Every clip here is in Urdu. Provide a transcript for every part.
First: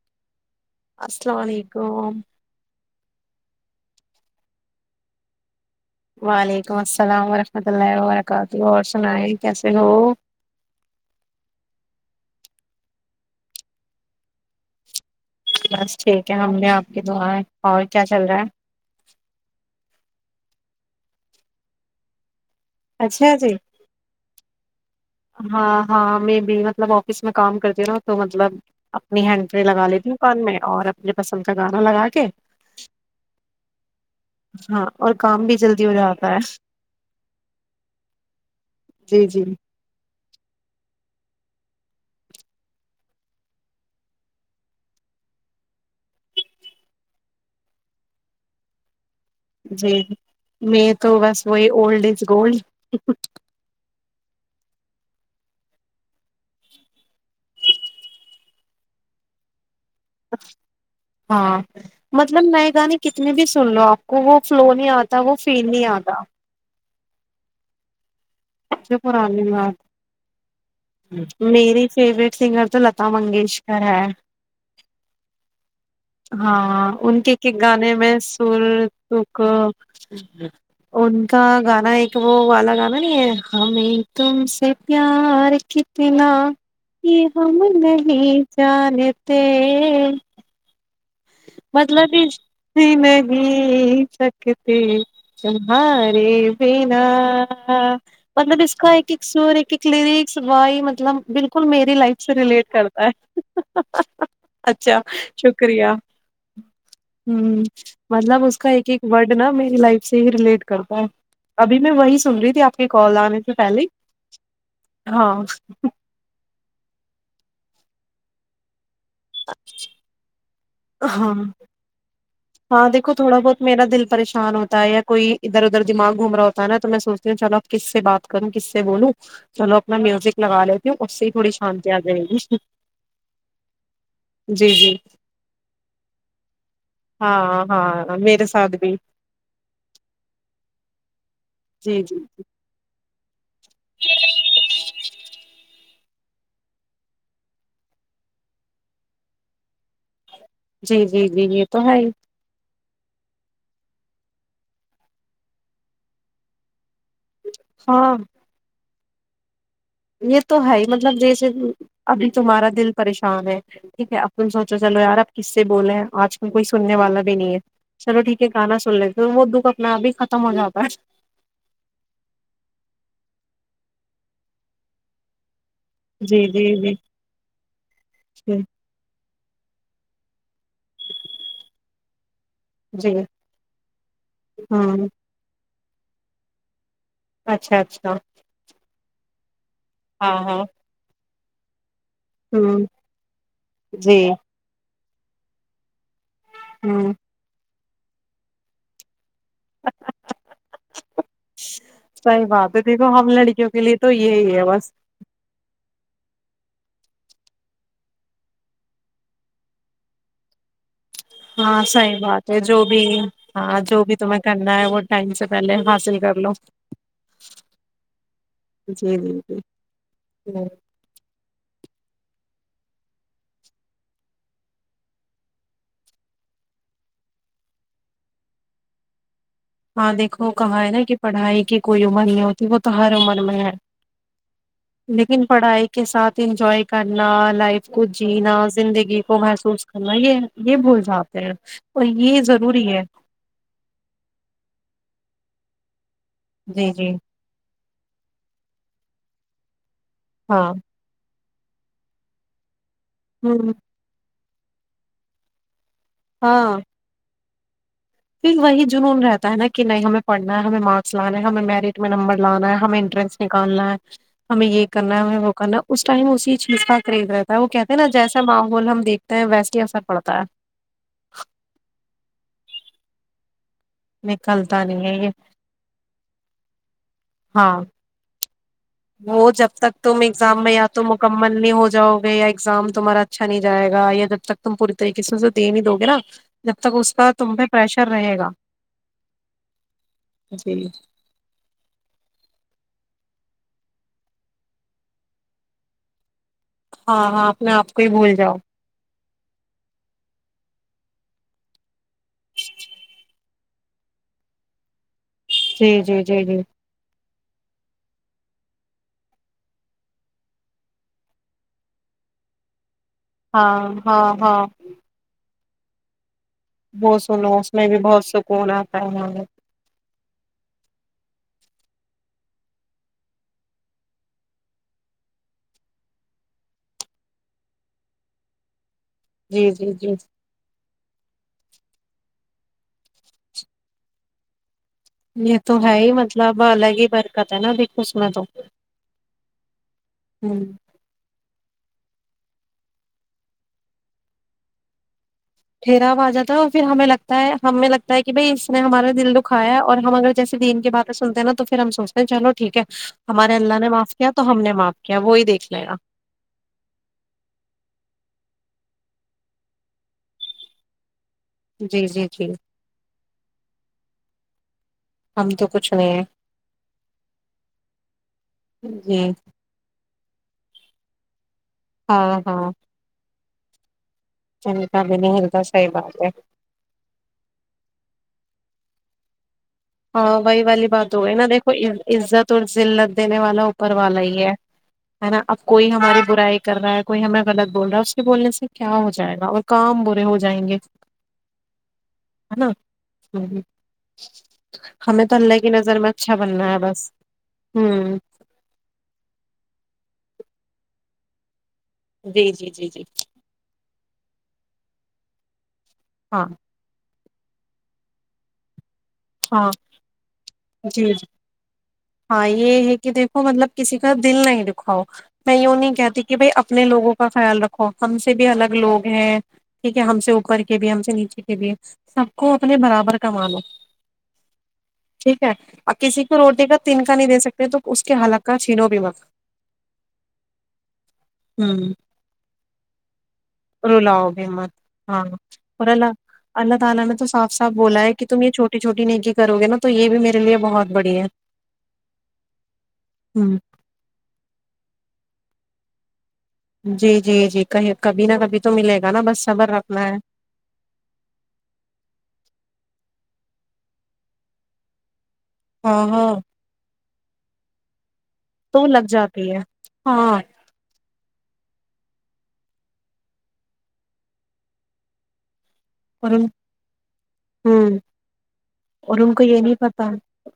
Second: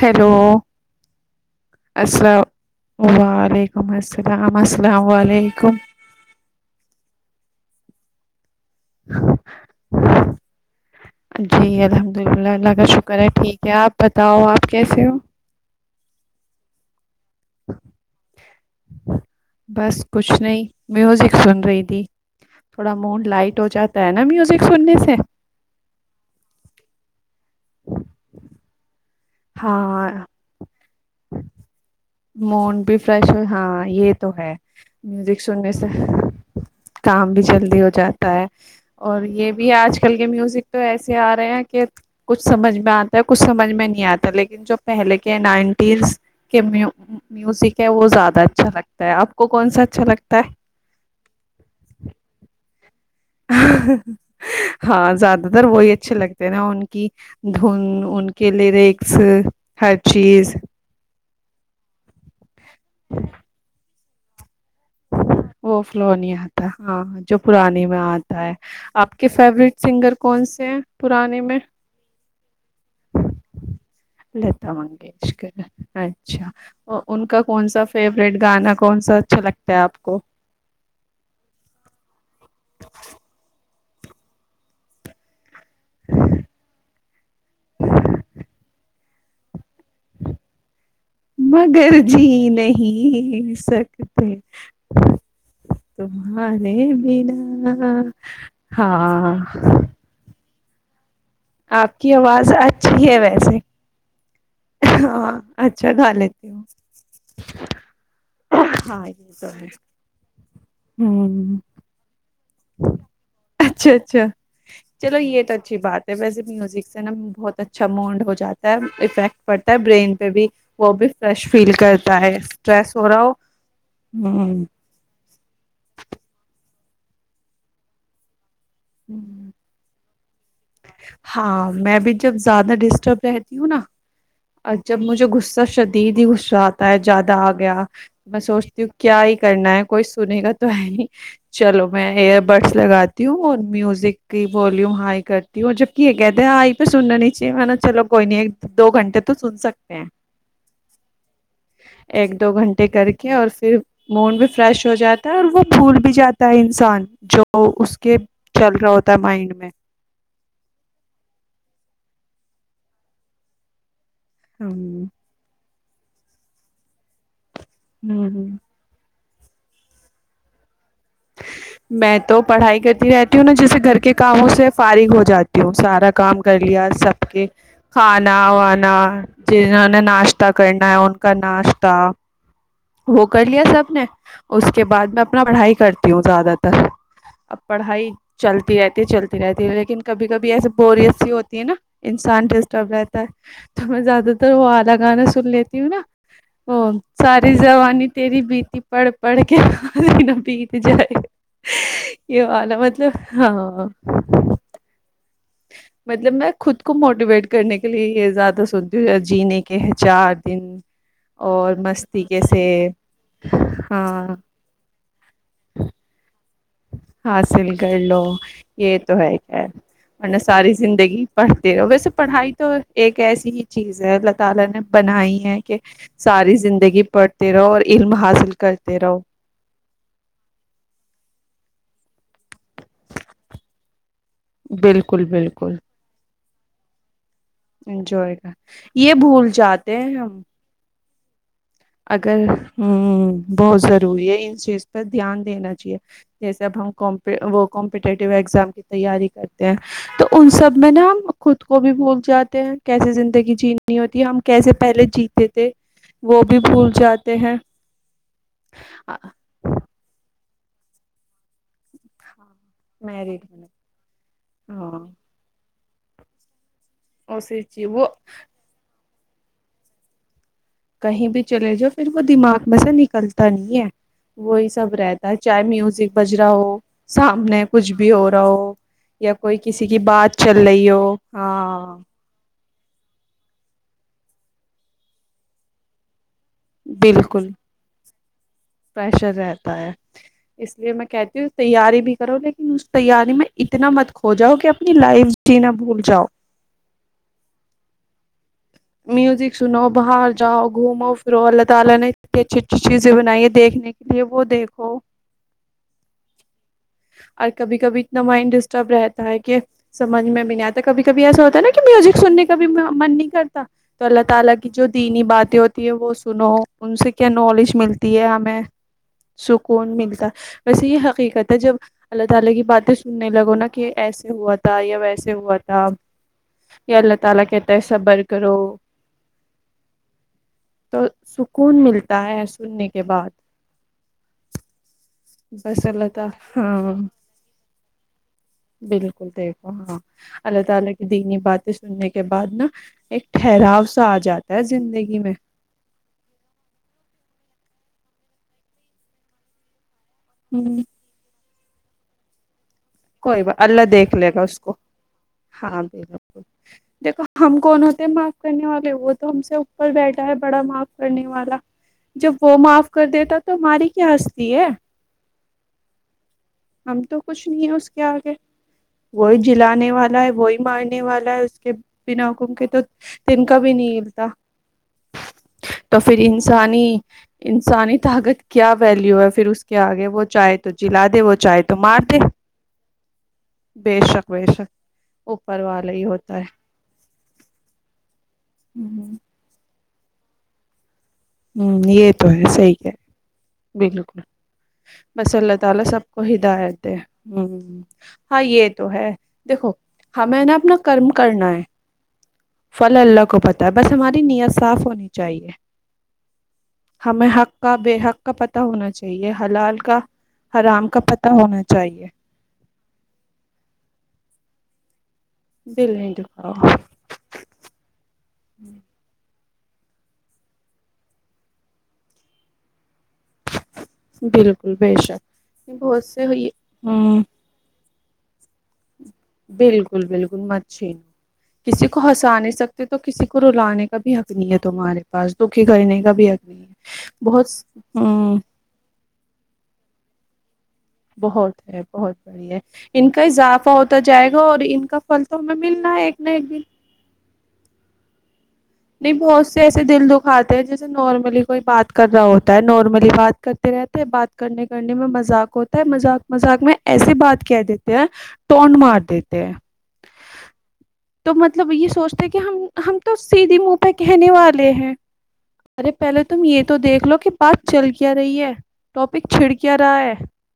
ہیلو السلام ال علیکم وعلیکم السلام السلام علیکم وعلیکم السلام ورحمۃ اللہ و برکاتہ اور سنیں کیسے ہو الحدملہ اللہ کا شکر ہے ٹھیک ہے آپ بتاؤ آپ کیسے ہو بس ٹھیک ہے ہم نے آپ دعیں اور کیا چل رہا ہے بس کچھ نہیں میں ہوزک سن رہی تھی تھوڑا ہے موڈ اچھا جی لائٹ ہو جاتا ہے نا میوزک سننے سے ہاں ہاں م بی مطلب آفس میں کام کرتی ہوں نہ ات تو مطلب اپنی ہینٹری لگا لی ہاں تکان میں اور اپنے پسند کا گانا لگا کے مڈ بھی فریش ہاں یہ تو ہے ہاں اور میوزک کام بھی سننے جلدی سے ہو جاتا ہے کام بھی جلدی ہو جاتا ہے اور جی جی یہ بھی آج کل کل کے میوزک تو ایسے آ رہے ہیں کہ کچھ سمجھ میں آتا ہے کچھ سمجھ میں نہیں آتا لیکن جو پہلے کے نائنٹیز کے میوزک ہے وہ زیادہ اچھا لگتا ہے آپ کو کون سا جی اچھا لگتا میں تو بس وہی اولڈ از گولڈ ہاں زیادہ تر وہی اچھے لگتے ہیں نا ان کی دھن ان کے لیے ریکس ہر چیز ہاں مطلب میں جانی کتنے بھی سن لو آپ وہ فلو نہیں آ وہ فیل نہیں آتا ہاں جو پرانی میں آج جو آپ کے پرانے گانے فیوریٹ سنگر کون سے ہیں پرانے میں میری فیوریٹ سنگر تو لتا منگیشکر ہے لتا منگیشکر اچھا ہاں ان کے کا ایک ایک کون سا گانے میں فیوریٹ سر گانا کون سا اچھا تک لگتا ہے آپ کو ان کا گانا ایک وہ والا گانا نہیں ہے ہمیں تم سے پیار کتنا یہ ہم نہیں جانتے [unintelligible] مگر مطلب جی نہی نہیں جی سکتے تمھارے تمہارے بنا بنا مطلب اس کا ایک ایک ہاں سور ایک ایک لیریکس شروع ہی مطلب بالکل میری آپ کی لائف سے آواز ریلیٹ کرتا اچھی ویسے ہے اچھا ہاں شکریہ اچھا ہ گا لیتی ہوں مطلب اس کا ایک ایک ہاں یہ ورڈ تو نا ہے میری لائف سے ہی ریلیٹ کرتا ہے ہ ابھی میں وہی سن رہی تھی آپ کے کال آنے سے پہلے ہی۔ اچھا اچھا چلو ہاں یہ تو اچھی بات ہے ویسے میوزک سے نا بہت اچھا موڈ ہو جاتا ہے [unintelligible] افیکٹ پڑتا ہے برین پہ بھی وہ بھی ہاں فریش فیل کرتا ہے ہاں اسٹریس ہو دیکھو رہا ہو تھوڑا بہت میرا دل پریشان ہوں ہوتا ہے یا کوئی ادھر ادھر دماغ گھوم رہا ہوتا تا نا تو میں سوچتی ہوں چلو آپس سے بات کروں کس سے بولو چلو اپنا میوزک لگا لی ہاں میں بھی جب زیادہ ڈسٹرب رہتی ہوں نا ا جی جی جب مجھے غصہ ش ت دیوسرات زیادہ آ ہاں گیا ہاں میں میرے ساتھ سوچتی ہوں بھی کیا ہی کرنا ہے کوئی سنے کاا تو ہے ہی [unintelligible] چلو جی میں جی ایئر بڈس لگاتی ت [unintelligible] میوزک کی ویوم ہائی کرتی اور جب کی کہتے آئی پہ سننا ن چاہے ما چلو کوئی نہیں ایک دو گھٹے تو سن سکتے ہیں جی جی جی یہ تو ہے ہی ے کر کے اور پھر موڈ بھی فریش ہو جاتا ہے اور وہ بھول بھی جاتا ہے انسان جو اس ہاں کے چل رہا ہو مائنڈ میں یہ تو ہے ہی مطلب جیسے ابھی تمہارا دل پریشان ہے ٹھیک ہے اب سوچو چلو ہوں یار کس سے بھی بولے ہیں آج کل کوئی سننے والا بھی نہیں ہے چلو ٹھیک ہے ہوں گانا سو رہیں گ وہ دکھ اپنا اب ہی ختم ہو جاتا ہے میں تو پڑھائی کرتی رہتی ہوں نا جیسے گھر کے کاموں سے فارغ ہو جاتی تی ہوں سارا کام جی کر جی لیا جی سب کے کھانا جی وانا جنہوں نے ناشتہ کرنا ہے ان کا ناشتہ جی وہ کر لیا سب نے اس کے ہوں بعد میں اپنا پڑھائی کرتا کیوں زیادہ تر اب اچھا پڑھائی اچھا چلتی رہتی چلتی تی لیکن کبھی ہاں کبھی ہاں ایسے بوریس سی ہوتی [unintelligible] انسان ہوں ڈسٹرب رہتا ہے تو میں جی زیادہ تر وہ الگ گانا سن لیتی ہوں نا ا ہوں ساری ج نی تری بیتی پڑھ پڑھ کے بیت جائے یہ صحی بات والا ہے دیکھو مطلب ہم لڑکیوں کے ہاں لیے تو یہی ہے بس مطلب میں خود کو موٹیویٹ کرنے کے لیے یہ زیادہ سنتی ہوں جینے کے ہیں چار دن اور ہاں صحیح مستی بات ہے کیسے جو بھی ہاں جو بھی تمہیں کرنا ہے وہ ٹائم سے پہلے حاصل کر لو حاصل کر لو یہ جی تو ہے جی جی کیا ورنہ ہوں ساری زندگی پ ویسے پڑھائی تو ایک ایسی ہی چیز ہے اللہ تعالی نے بنائی ہے کہ ساری زندگی پڑھتے رہو اور علم حاصل کرتے رہو ہاں دیکھو کہا ہے نا کہ پڑھائی کی کوئی عمر نہیں ہوتی وہ تو ہر عمر میں ہے بالکل لیکن بالکل پڑھائی کے ساتھ [unintelligible] انجوائے کر لائف کو انجوائے کر جینا یہ زندگی کو بھول محسوس جاتے کرنا ہیں ہم یہ یہ بھول جاؤ آپ ج [unintelligible] اگر ہ بہت ضروری ہے ان چیز پہ دھیان دینا چاہیے جیسے اب ہم جی جی ک کمپٹیٹیو ایگزام کی تیاری کرتے ہیں تو ان ہاں سب میں نا خود کو بھی بھول جاتے ہیں کیسی زندگی ہ جینی ہوتی ہے ہم کیسے پہلے جیتے تھے بھی ہاں بھول جاتے ہیں [unintelligible] پھر وہی جنون رہتا ہے نا کہ نہیں ہمیں پڑھنا ہمیں مارکس لانے ہمیں میرٹ میں نمبر لانا ہے ہمیں انٹرنس میرڈ نکالنا ہے ہمیں یہ ہاں کرنا ہے ہمیں وہ کرنا اس ٹائم اسی چز کا کریز رہتا ہے اسی وہ چیز کہتے نا جیسا ماحول ہم دیکھ [unintelligible] ویسے ہی اثر پڑتا ہے کہیں بھی چلے جاؤ پھر وہ دماغ میں سے نکل کلتا نہیں ہے وہی نکلتا سب نہیں رہتا یہ ہے چاہے میوزک بج رہا ہو سامنے ہاں کچھ بھی ہو رہا ہو یا وہ کوئی جب کسی کی تک تم بات چل ایگزام میں یا رہی تو ہو مکمل نہیں ہو ہاں جاؤ گے یا ایگزام تمہارا اچھا نہیں جائے گا یا جب تک تم پور طریقے سے اسے دے ہی دو گے نا جب تک اس کا بالکل تم پہ پریشر رہے گا پریشر رہتا ہے اس جی لیے میں کہتی ہوں تیاری بھی کرو لیکن اس تیاری میں اتنا مت کھو جاؤ کہ اپنی لائف جینا بھول جاؤ ہاں ہاں اپنے آپ کو ہی بھول جاؤ میوزک سنو بہار جاؤ گھومو فرو اللہ تعالی نے دیکھنے کے لیے وہ دیکھو جی جی جی جی اور کبھی کبھی اتنا مائنڈ ڈسٹرب رہتا ہے کہ سمجھ میں بھی نہیں آتا کبھی کبھی ایسا ہوتا ہے نا کہ میوزک سننے کا بھی من نہیں ہاں تو اللہ ہاں تعالی ہاں کی جو دینی بات ہے وہ تی ہے وہ [inaudible] سن ان سے وہ کیا سنو نالج اس میں بھی ملتی بہت ہے ہمیں سکون آتا ہے ہمیں سکون ملتا ویسے یہ حقیقت جب اللہ تعالی کی باتیں سننے لگو نا کہ ایسے ہوا تھا یا ویسے ہوا تھا یا اللہ تعالی کہتا ہے کرو جی جی جی تو سکون ملتا ہے سننے کے بعد یہ تو بس ہے اللہ ہی تعالی مطلب الگ ہاں ہی برکت ہے نا دیکھو اس میں تو ہا ں اللہ ہ تعالی کو دینی باتیں سننے کے بعد نا ایک ٹھہراؤ سا آ جاتا ہے زندگی میں ٹھیراو اجاتا پھر ہمیں لگتا ہے ہمیں لگتا ہے کہ بھائی اس نے ہمارا دل دکھایا اور ہم اگر جیسے بھی ہوں ان کے بارے سنتے ہیںا توھر پھر ہم سوچتے چلو ٹھیک ہے کوئی ب ہمارے اللہ نے دیکھ معاف لے کیا گا تو اس ہم نے کو معاف کیا وہی دیکھ ہاں لے گا بالکل دیکھو ہم کون ہوتے م کرنے والے وہ تو ہم سے اوپر بیٹھا ہے بڑا معاف کرنے والا جی جی جب جی وہ معاف کر دیتا تو ہماری کیا ہستی ہے ہم تو کچھ نہیں ہے ہم تو کچھ نہیں ہے اس کے آگے جی وہی جلانے والے ہے وہی مارنے والا ہے اس بنا ہاں حکم کے ہاں تو تنکا بھیی نہیں ہلتا ان کا بھی نہیں ہلتا صحیح تو پھر بات ہے انسانی انسانی طاقت کیا ویلو ہے پھر اس کیا آگے وہ ہاں چائےے وہی تو جلا دے وہ چائے تو مار دے لت دینے والا اوپر بے والا شک ہی بے شک ہے نا اوپر اب کوئی والا ہی ہماری ہوتا ہے برائی کر رہا ہے کوئی ہمیں غلط بول رہا ہے اس کے بولنے سے کیا ہو ہ جائے گا وہ کام برے ہو جائیں گے ہوں یہ تو ہے سحی ہے بالکل ہمیں بس تو اللہ کی تعالی نظر سب میں کو اچھا بننا ہے ہدایت دے بس ہوں ائیے تو ہے دیکھو ہاں میں نے اپنا کرم کرنا ہے جی جی جی فلا جی اللہ کو پتہ ہے بس ہماری نیت صاف ہونی ت چاہیے ہاں ہمیں حق کا بے حق کا پتا ہونا چاہیے کہ یہ ہاں حلال کا حرام کا جی جی پتہ ہونا چاہیے ہاں یہ ہے کہ دیکھو مطلب کسی کا دل نہیں دکھاؤ میں یوں نہیں دل کہتی کہ بھائی دکھاؤ اپنے لوگوں کا خیال رکھو ہم سے بھی الگ لوگ ہیں ٹھیک ہے ہم سے اوپر کے بھی ہم سے نیچے کے بھی سب کو اپنے برابر کما لو بالکل بے ٹھیک ہے شک آپ بہت کسی سے کو روٹی کا تن کا ہ نہیں دے سکتے تو اس کے حلاقک کا چھینو بھی م بالکل بالکل مت چھی ن کسی ہوں کو ہنسا نہیں سکتے تو کسی کو رلانے کا بھی حق رلاؤ نہیں ہے مت تمہارے ہاں پاس دکھی اور کرنے کا اللہ بھی حق نہیں اللہ تعالی ہے بہت ہ کی کرو گے نا تو یہ بھی میرے لیے بہت بڑی ہے بہت ہے بہت بڑھیا ہے ان کا ہوں اضافہ ہوتا جائے گا اور ان کا پل تو میں ملنا ایک نہ ایک دن جی جی جی کہ ک بنا کبھی تو ملے گا نہیں نا بس بہت سے صبر ایسے رکھنا دل ہے دکھاتے ہیں جیسے نارملی کوئی بات کر رہا ہوتا ہے نارملی بات کر رہتے ہیں بات کرنے کرنے میں مذاق ہوتا ہے ہاں مذاق ہاں مذاق میں ایسے سے بات کہہ دیتے ہیں ٹونڈ تو مار لگ جاتی دیتے ہیں ہے ہاں تو مطلب یہ سوچتے ہیں کہ ہم ہم تو سیدھے منہ پہ کہنے والے ہیں ارے پہلے اور تم ان یہ تو دیکھ لو کہ بات چل ہوں کیا رہی ہے اور ٹاپک ان کو چھڑ یہ نہیں کیایا رہا پتا ہے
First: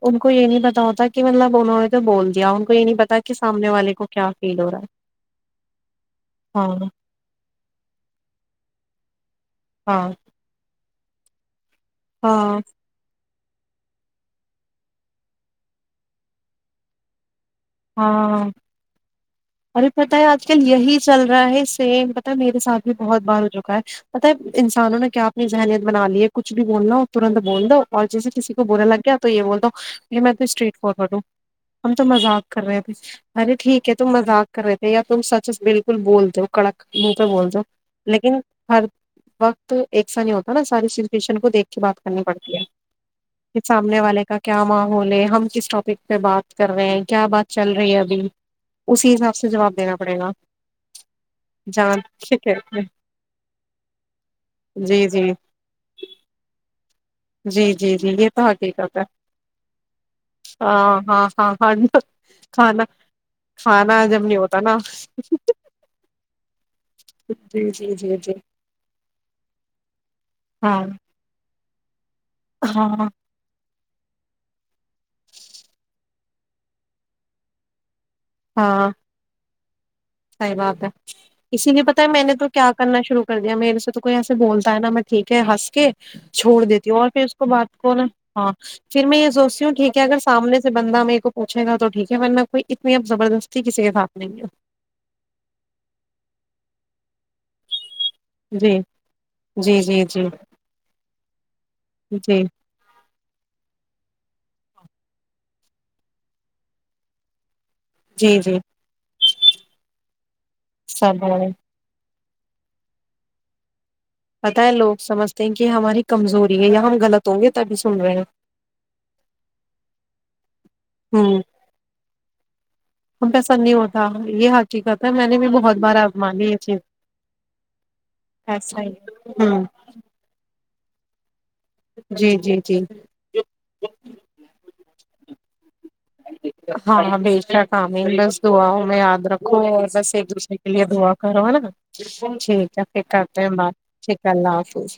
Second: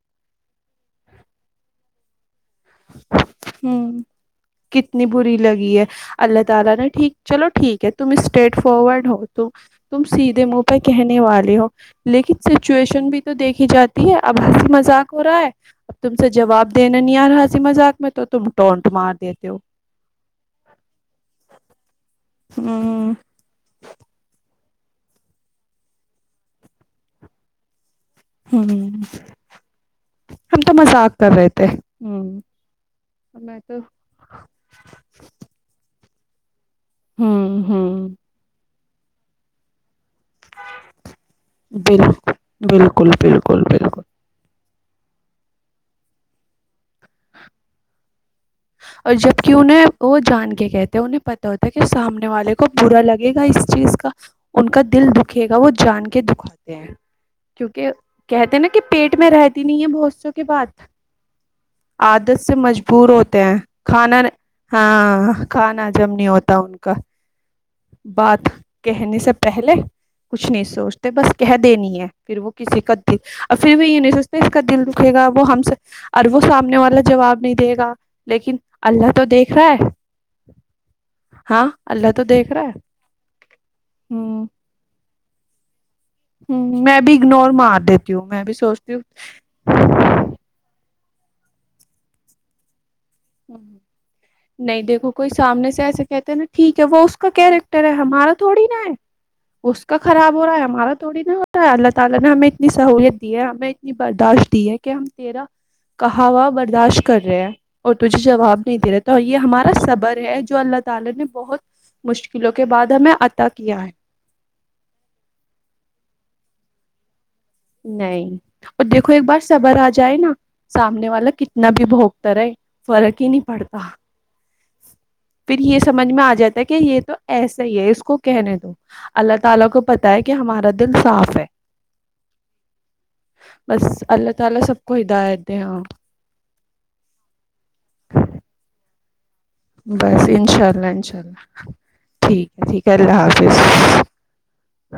ان کو یہ نہیں پتا ہوتا کہ مطلب انہوں نے بول دیا ان کو یہ نہیں پتا کہ سامنے والے کو کیا فیل ہو رہا کتنی بری لگی ہے اللہ ہے تعالی نے ہاں ٹھیک چلو ٹھیک ہے تم اس پلیٹ ہو ت تم ہاں سیدھے منہ پہ کہنے والے ہو لیکن ہاں سچویشن بھی تو دیکھی جاتی ہے اب ہس مذاق ہو رہا ہے اب تم سے جواب دینا نہیں آ رہا تھا ہاں ہو ابھی پت ہے آج کل یہی چل رہا ہے سیم مطلب میرے سات بھی ہوں بہت بار ہو چکا ہے مطلب انسانوں نے کیا اپنی ذہنیت بنا لی ہے کچھ بھی بولنا ہو ترنت بول دو اور جیسے کسی کو ہوں بولا لگ گیا تو یہ بول دو میں تو ہم اسٹریٹ فارورڈ مذاق ہوں کر رہے تھے ہم تو ہوں مذاق کر رہے ہیں ارے میں تو ٹھیک ہے تم مذاق کر رہے تھے یا تم سچس بالکل بول دو ہو کڑک مہ پہ بول ہوں دو ہوں لیکن ہر وقت ایک سا نہیں ہوتا نا ساری سچویشن کو دیکھ کے بات کرنی بالکل پڑتی ہے بالکل کہ بالکل سامنے بالکل والے کا کیا ماں بولے ہم کس ٹاپک پہ بات کر رہے ہیں کیا بات چل رہی ہے ابھی اور اسی حساب جبک سے جواب انہیں دینا وہ پڑے گا جان کے کہتے ہیں انہیں پتتا ہوتا ہے کہ جان سامنے کے والے کو کہتے ہیں۔ برا لگے گا اس چیز کا ان کا جی دل جی دکھے گا وہ جان کے دکھاتے ہیں جی کیونکہ جی جی یہ تو کہتے نا کہ حقیقت ہے پیٹ میں رہتی نہیں ہے بہتوں کی بات ہاں ہاں ہاں ہاں عادت سے کھانا مجبور ہوتی کھانا جب نہیں ہوتا نا ہاں کھانا حجم نہیں ہوتا ان کو جی جی جی جی بات کہنے سے پہلے کچھ نہیں ہاں سوچتے بس کہتے دنی ہے پھر وہ کسی ہاں کا دل اور پھر بھی ینیسپیس کا دل رکھے گا وہ ہم سے اورر وہ سامنے والا جواب نہیں دے گا لیکن ہاں اللہ تو دیکھ ہے صحیح باب ہے ہاں اسی لیے پتا ہے اللہ میں نے تو دیکھ رہا کیا ہے کرنا شروع کر دیا میرے سے تو کوئی ایسے ہ ہ بولتا ہے نا میں ٹھیک ہے ہنس کے چھوڑ دیتی ہوں میں اور بھی پھر اس کو اگنور بات مار کو نا دیتی ہوں میں بھی ہاں سوچتی ہوں پھر میں یہ سوچتی ہوں ٹھیک اگر سامنے سے بندہ میر پوچے گا تو ٹیک ہے ورن کوئی اس نہیں اب زبردستی کسی کے ساتھ نہیں ہے کوئی سامنے سے ایسے کہتے ہیںا ٹھیک ہے وہ اس کا کیریکٹر ہے ہمارا تھوڑی جی نہ ہے جی اس کا جی جی خراب ہو رہا ہے ہمارا تھوڑی بھی ہوتا ہے اللہ تعالی نے جی ہمیں اتنی سہولت دی ہے ہمیں اتنی برداشت ہے کہ ہم تیرا کہاوا برداشت کر رہے ہیں اور تجھے جی جی جواب نہیں د رہا تو یہ ہمارا صبر ہے چ اللہ تعالی سب نے ہے مشکلوں کے بعد ہمیں عتا کیا ہے پت ہے لوگ سمجھتے ہیں کہ ہماری کمزوری ہے یا ہم غلط ہوں گے تبھی سن رہے ہیں نہیں اور دیکھو ایک بار صبر آ جائے نا سامنے والا ہوں کتنا بھی بھوگتا رہا ہے ہم پیسا نہیں ہوتا یہ ح پھر یہ سمجھ میں ا جاتا ہے کہ چیز یہ تو ایسا ہی ہے اس کو کہنے دو ایسا ہی اللہ ہے۔ تعالی ہوں کو پتہ ہے کہ ہم مردل صاف ہے جی جی جی بس اللہ تعالی سب کو ہدایت تو ہاں بے شک آم ہے بس دعا ہ میں یاد رکھ بس ایک دوسرے انشاء کے لیے اللہ دعا انشاء کرو اللہ ہے نا ٹھیک ہے پھر کرتے ہیں بات ٹھیک ہے اللہ حافظ